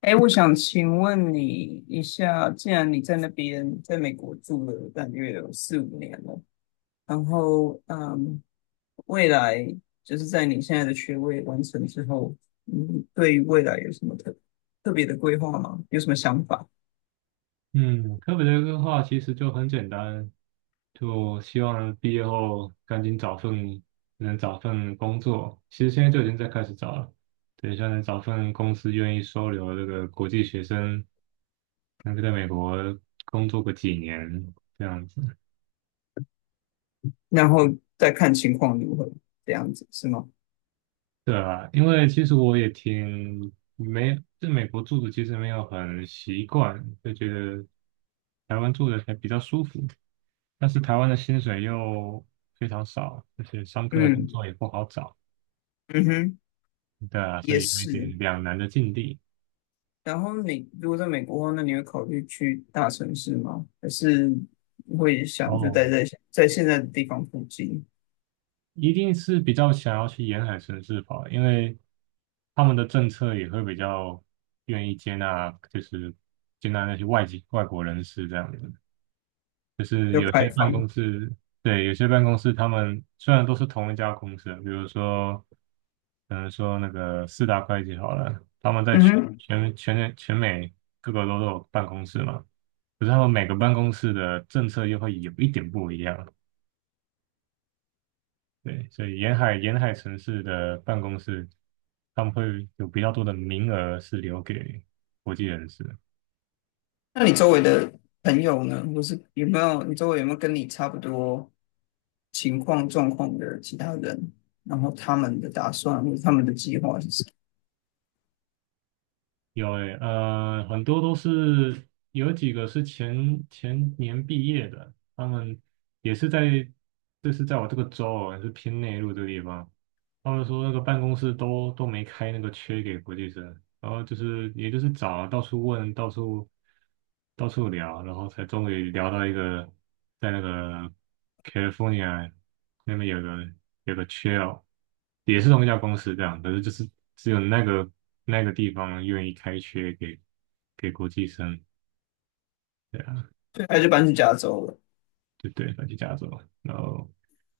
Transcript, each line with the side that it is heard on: left: 哎，我想请问你一下，既然你在那边，在美国住了大约有四五年了，然后未来就是在你现在的学位完成之后，你对于未来有什么特别的规划吗？有什么想法？
right: 嗯，科比的话其实就很简单，就希望毕业后赶紧找份工作。其实现在就已经在开始找了，等一下能找份公司愿意收留这个国际学生，能够在美国工作个几年这样子。
left: 然后再看情况如何，这样子是吗？
right: 对啊，因为其实我也挺没，在美国住的其实没有很习惯，就觉得台湾住的还比较舒服，但是台湾的薪水又非常少，而且上课的工
left: 嗯，
right: 作也不好找，
left: 嗯哼，
right: 对啊，所
left: 也
right: 以有一点
left: 是。
right: 两难的境地。
left: 然后你如果在美国的话，那你会考虑去大城市吗？还是会想就
right: 哦，
left: 待在现在的地方附近，
right: 一定是比较想要去沿海城市跑，因为他们的政策也会比较愿意接纳，就是接纳那些外籍外国人士这样子。就是
left: 就
right: 有
left: 开
right: 些办公
left: 放？
right: 室，对，有些办公室他们虽然都是同一家公司啊，比如说，可能说那个四大会计好了，他们在
left: 嗯
right: 全
left: 哼，
right: 全全全美各个都有办公室嘛，可是他们每个办公室的政策又会有一点不一样，对，所以沿海城市的办公室，他们会有比较多的名额是留给国际人士。
left: 那你周围的朋友呢？或是有没有你周围有没有跟你差不多情况状况的其他人？然后他们的打算或者他们的计划是什么？
right: 有诶，很多都是有几个是前前年毕业的，他们也是在，这是在我这个州哦，是偏内陆这个地方，他们说那个办公室都没开那个缺给国际生，然后就是也就是找啊到处问，到处聊，然后才终于聊到一个在那个 California 那边有个缺哦，也是同一家公司这样，可是就是只有那个那个地方愿意开缺给国际生，对啊，
left: 对，还是搬去加州了？
right: 就对，反正加州，然后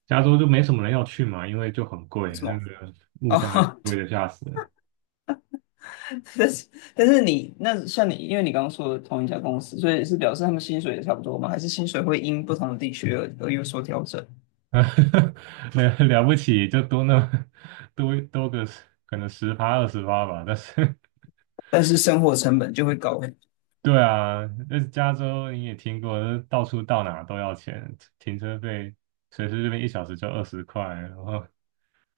right: 加州就没什么人要去嘛，因为就很贵，
left: 为什
right: 那
left: 么？
right: 个物
left: 哦，
right: 价 贵的吓死人。
left: 但是但是你那像你，因为你刚刚说的同一家公司，所以是表示他们薪水也差不多吗？还是薪水会因不同的地区而有所调整？
right: 呃，了不起，就多那 么多个十可能十趴20趴吧。但是，
left: 但是生活成本就会高。
right: 对啊，那加州你也听过，就是到处到哪都要钱，停车费随随便便一小时就20块，然后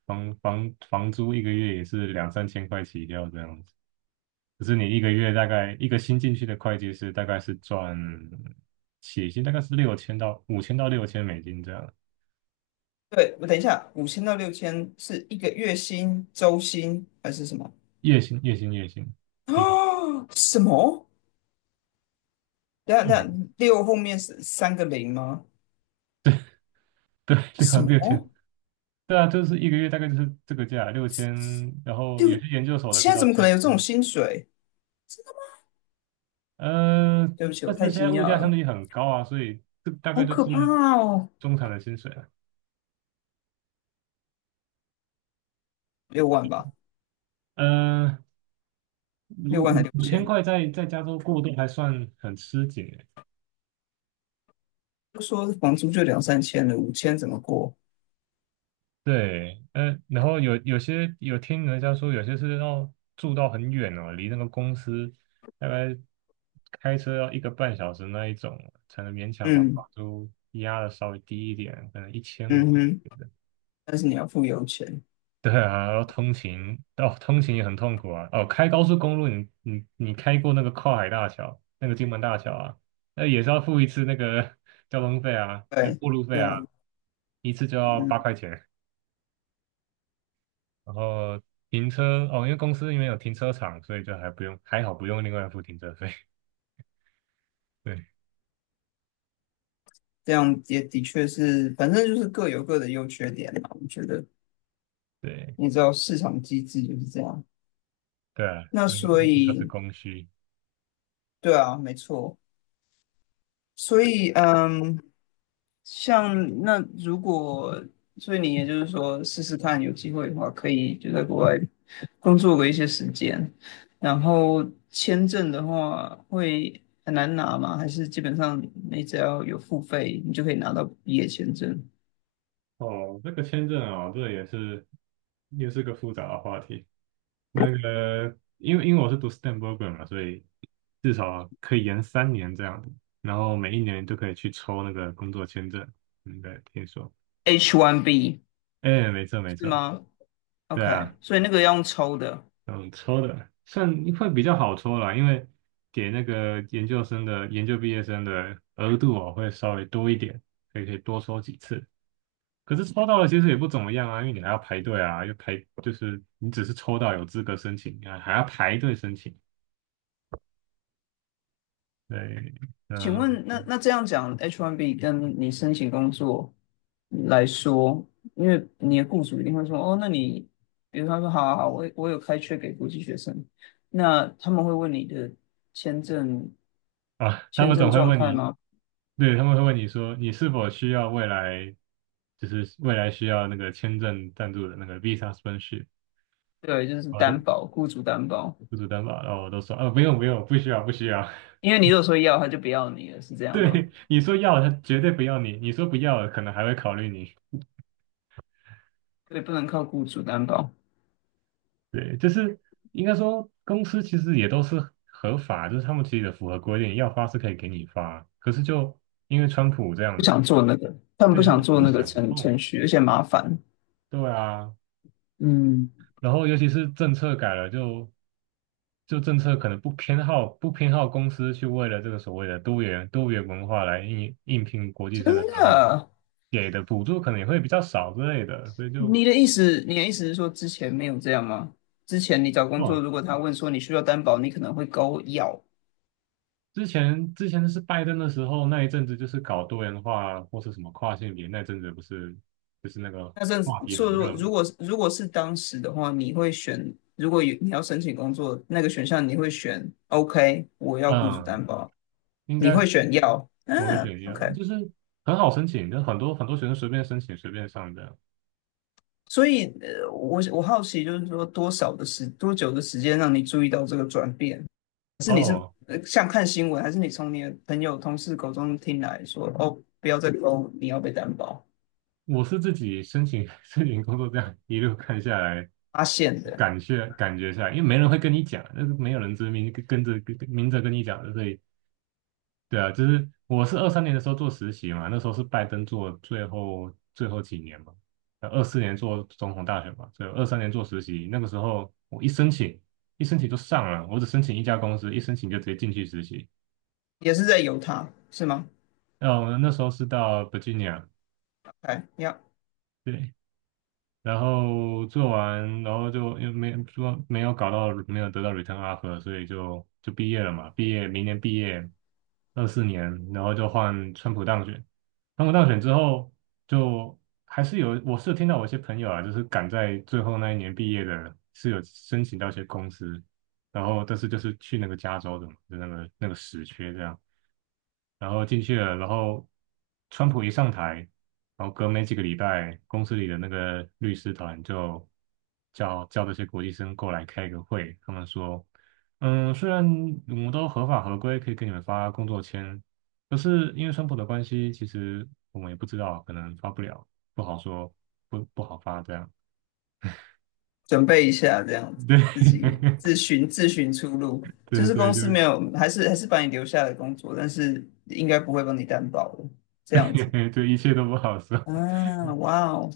right: 房租一个月也是两三千块起跳这样子。可是你一个月大概一个新进去的会计师大概是赚起薪大概是六千到5000到6000美金这样，
left: 对，我等一下，五千到六千是一个月薪、周薪还是什么？
right: 月薪。一个月
left: 啊，什么？等一下等一下，六后面是三个零吗？
right: 对，对啊，
left: 什
right: 六千，
left: 么？
right: 对啊，就是一个月大概就是这个价，六千，然后有
left: 六？
right: 些研究所的可
left: 现
right: 以
left: 在
right: 到
left: 怎么可
right: 七
left: 能
right: 千，
left: 有这种薪水？
right: 呃，
left: 对不起，我
right: 但是
left: 太
right: 现在
left: 惊讶
right: 物价相
left: 了，
right: 对很高啊，所以这大
left: 好
right: 概就
left: 可
right: 是
left: 怕哦！
right: 中产的薪水了。
left: 六万吧，
right: 呃，
left: 六万还六
right: 五千
left: 千？
right: 块在加州过渡还算很吃紧，
left: 就说房租就两三千了，五千怎么过？
right: 对，然后有些有听人家说，有些是要住到很远哦，离那个公司大概开车要一个半小时那一种，才能勉强把房
left: 嗯，
right: 租压的稍微低一点，可能1500。
left: 嗯哼，但是你要付油钱，
right: 对啊，然后通勤，哦，通勤也很痛苦啊。哦，开高速公路你，你开过那个跨海大桥，那个金门大桥啊，那也是要付一次那个 交通费啊，那
left: 对，
right: 过路费
left: 对
right: 啊，
left: 啊，
right: 一次就要八
left: 嗯，
right: 块钱。然后停车哦，因为公司因为有停车场，所以就还不用，还好不用另外付停车费。对
left: 这样也的确是，反正就是各有各的优缺点嘛。我觉得
right: 对
left: 你知道市场机制就是这样，
right: 对啊，
left: 那
right: 那
left: 所
right: 一听都是
left: 以
right: 供需。
left: 对啊，没错，所以像那如果，所以你也就是说试试看，有机会的话可以就在国外工作个一些时间。然后签证的话会很难拿吗？还是基本上你只要有付费，你就可以拿到毕业签证
right: 哦，这个签证哦，这也是又是个复杂的话题。那个，因为我是读 STEM program 嘛，所以至少可以延三年这样子，然后每一年都可以去抽那个工作签证。应该听说，
left: ？H1B
right: 哎，没错没
left: 是
right: 错，
left: 吗
right: 对
left: ？OK，
right: 啊，
left: 所以那个要用抽的。
right: 嗯，抽的算会比较好抽啦，因为给那个研究生的研究毕业生的额度哦会稍微多一点，可以多抽几次。可是抽到了其实也不怎么样啊，因为你还要排队啊，又排就是你只是抽到有资格申请啊，还要排队申请。对，
left: 请
right: 嗯
left: 问，那这样讲，H1B 跟你申请工作来说，因为你的雇主一定会说，哦，那你，比如他说，好好好，我有开缺给国际学生，那他们会问你的签证
right: 啊，他
left: 签
right: 们
left: 证
right: 总会
left: 状
right: 问
left: 态
right: 你，
left: 吗？
right: 对，他们会问你说你是否需要未来就是未来需要那个签证赞助的那个 visa sponsorship
left: 对，就是
right: 啊。我都
left: 担保，雇主担保，
right: 雇主担保，然后我都说啊，不用，不需要。
left: 因为你如果说要，他就不要你了，是这 样吗？
right: 对，你说要，他绝对不要你；你说不要，可能还会考虑你。
left: 对，不能靠雇主担保，
right: 对，就是应该说，公司其实也都是合法，就是他们其实也符合规定，要发是可以给你发。可是就因为川普这样
left: 不
right: 子，
left: 想，他们
right: 对，
left: 不
right: 他们
left: 想
right: 就
left: 做
right: 不
left: 那个
right: 想
left: 程
right: 碰。
left: 程序，而且麻烦，
right: 对啊，
left: 嗯，
right: 然后尤其是政策改了就，就政策可能不偏好公司去为了这个所谓的多元文化来应聘国际
left: 真
right: 生的时候，
left: 的。
right: 给的补助可能也会比较少之类的，所以就
left: 你的意思是说之前没有这样吗？之前你找工作，
right: 哦，
left: 如果他问说你需要担保，你可能会勾要。
right: 之前是拜登的时候那一阵子就是搞多元化或是什么跨性别那阵子不是就是那个
left: 那甚至
right: 话题很
left: 说，如
right: 热
left: 果
right: 嘛，
left: 如果如果是当时的话，你会选，如果有你要申请工作那个选项，你会选 OK，我要雇主
right: 嗯，
left: 担保，
right: 应
left: 你
right: 该
left: 会
right: 是
left: 选要，
right: 我会选一
left: OK。
right: 就是很好申请，就很多学生随便申请随便上的
left: 所以，我好奇，就是说多久的时间让你注意到这个转变？
right: 哦，
left: 像看新闻，还是你从你的朋友、同事口中听来说，哦，不要再勾，你要被担保。
right: 我是自己申请 申请工作，这样一路看下来，
left: 发现的，
right: 感觉下来，因为没人会跟你讲，那是没有人跟跟着跟跟明着跟你讲的，所以对啊，就是我是二三年的时候做实习嘛，那时候是拜登做最后几年嘛，呃二四年做总统大选嘛，所以二三年做实习，那个时候我一申请就上了，我只申请一家公司，一申请就直接进去实习，
left: 也是在犹他，是吗
right: 然后那时候是到 Virginia，
left: ？OK，要
right: 对，然后做完，然后就又没有搞到，没有得到 return offer，所以就毕业了嘛。毕业明年毕业，二四年，然后就换川普当选。川普当选之后，就还是有，我是有听到我一些朋友啊，就是赶在最后那一年毕业的，是有申请到一些公司，然后但是就是去那个加州的嘛，就那个那个死缺这样。然后进去了，然后川普一上台，然后隔没几个礼拜，公司里的那个律师团就叫这些国际生过来开个会，他们说，嗯，虽然我们都合法合规，可以给你们发工作签，可是因为川普的关系，其实我们也不知道，可能发不了，不好说，不好发这样。
left: 准备一下，这样子
right: 对，
left: 自己自寻出路。就
right: 对
left: 是
right: 对，
left: 公司没有，还是把你留下来工作，但是应该不会帮你担保的，这样子。
right: 对 对，一切都不好说。
left: 啊，哇哦，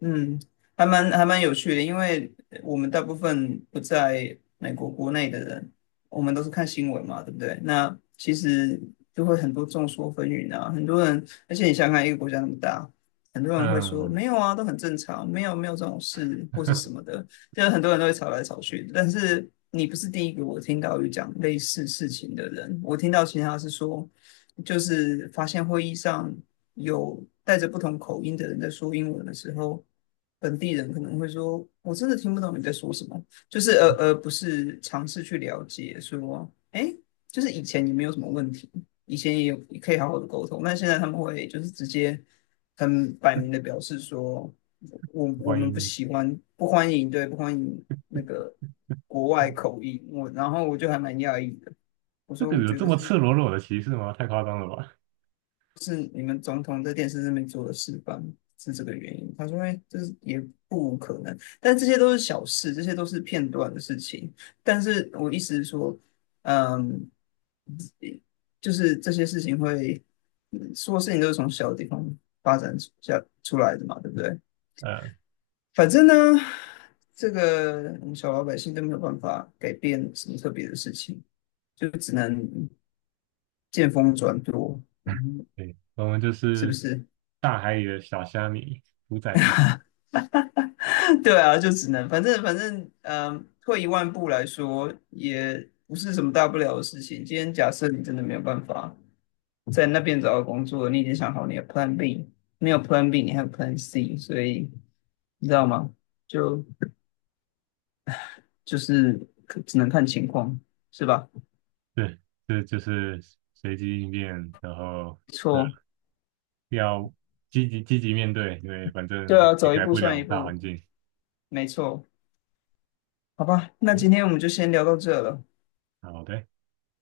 left: 嗯，还蛮有趣的，因为我们大部分不在美国国内的人，我们都是看新闻嘛，对不对？那其实就会很多众说纷纭啊，很多人，而且你想想看一个国家那么大，很多人会说
right: 嗯，
left: 没有啊，都很正常，没有没有这种事或是什么的，就是很多人都会吵来吵去。但是你不是第一个我听到有讲类似事情的人，我听到其他是说，就是发现会议上。有带着不同口音的人在说英文的时候，本地人可能会说：“我真的听不懂你在说什么。”就是而不是尝试去了解说，哎，就是以前也没有什么问题，以前也有也可以好好的沟通，但现在他们会就是直接很摆明的表示说，我
right: 欢
left: 们不
right: 迎你。
left: 喜欢，不欢迎，对，不欢迎那个国外口音。我然后我就还蛮讶异的，我
right: 这
left: 说
right: 个
left: 我
right: 有
left: 觉
right: 这
left: 得
right: 么
left: 是
right: 赤裸裸的歧视吗？太夸张了吧？
left: 是你们总统在电视上面做的示范，是这个原因。他说，哎，这是也不无可能，但这些都是小事，这些都是片段的事情。但是我意思是说，嗯，就是这些事情会，说事情都是从小的地方发展下出来的嘛，对不对？
right: 呃，
left: 反正呢，这个我们小老百姓都没有办法改变什么特别的事情，就只能见风转舵，嗯，
right: 对，我们就
left: 是不
right: 是
left: 是？
right: 大海里的小虾米，屠宰夫。
left: 对啊，就只能反正，退一万步来说，也不是什么大不了的事情。今天假设你真的没有办法在那边找到工作，你已经想好你的 Plan B，没有 Plan B，你还有 Plan C，所以你知道吗？就就是可只能看情况，是吧？
right: 对，这就是随机应变，然后
left: 没
right: 对，
left: 错，
right: 要积极面对，因为反正
left: 对啊，
right: 也
left: 走一
right: 改
left: 步
right: 不
left: 算一
right: 了大环
left: 步，
right: 境。
left: 没错，好吧，那今
right: 嗯
left: 天我们就先聊到这了。
right: 好的。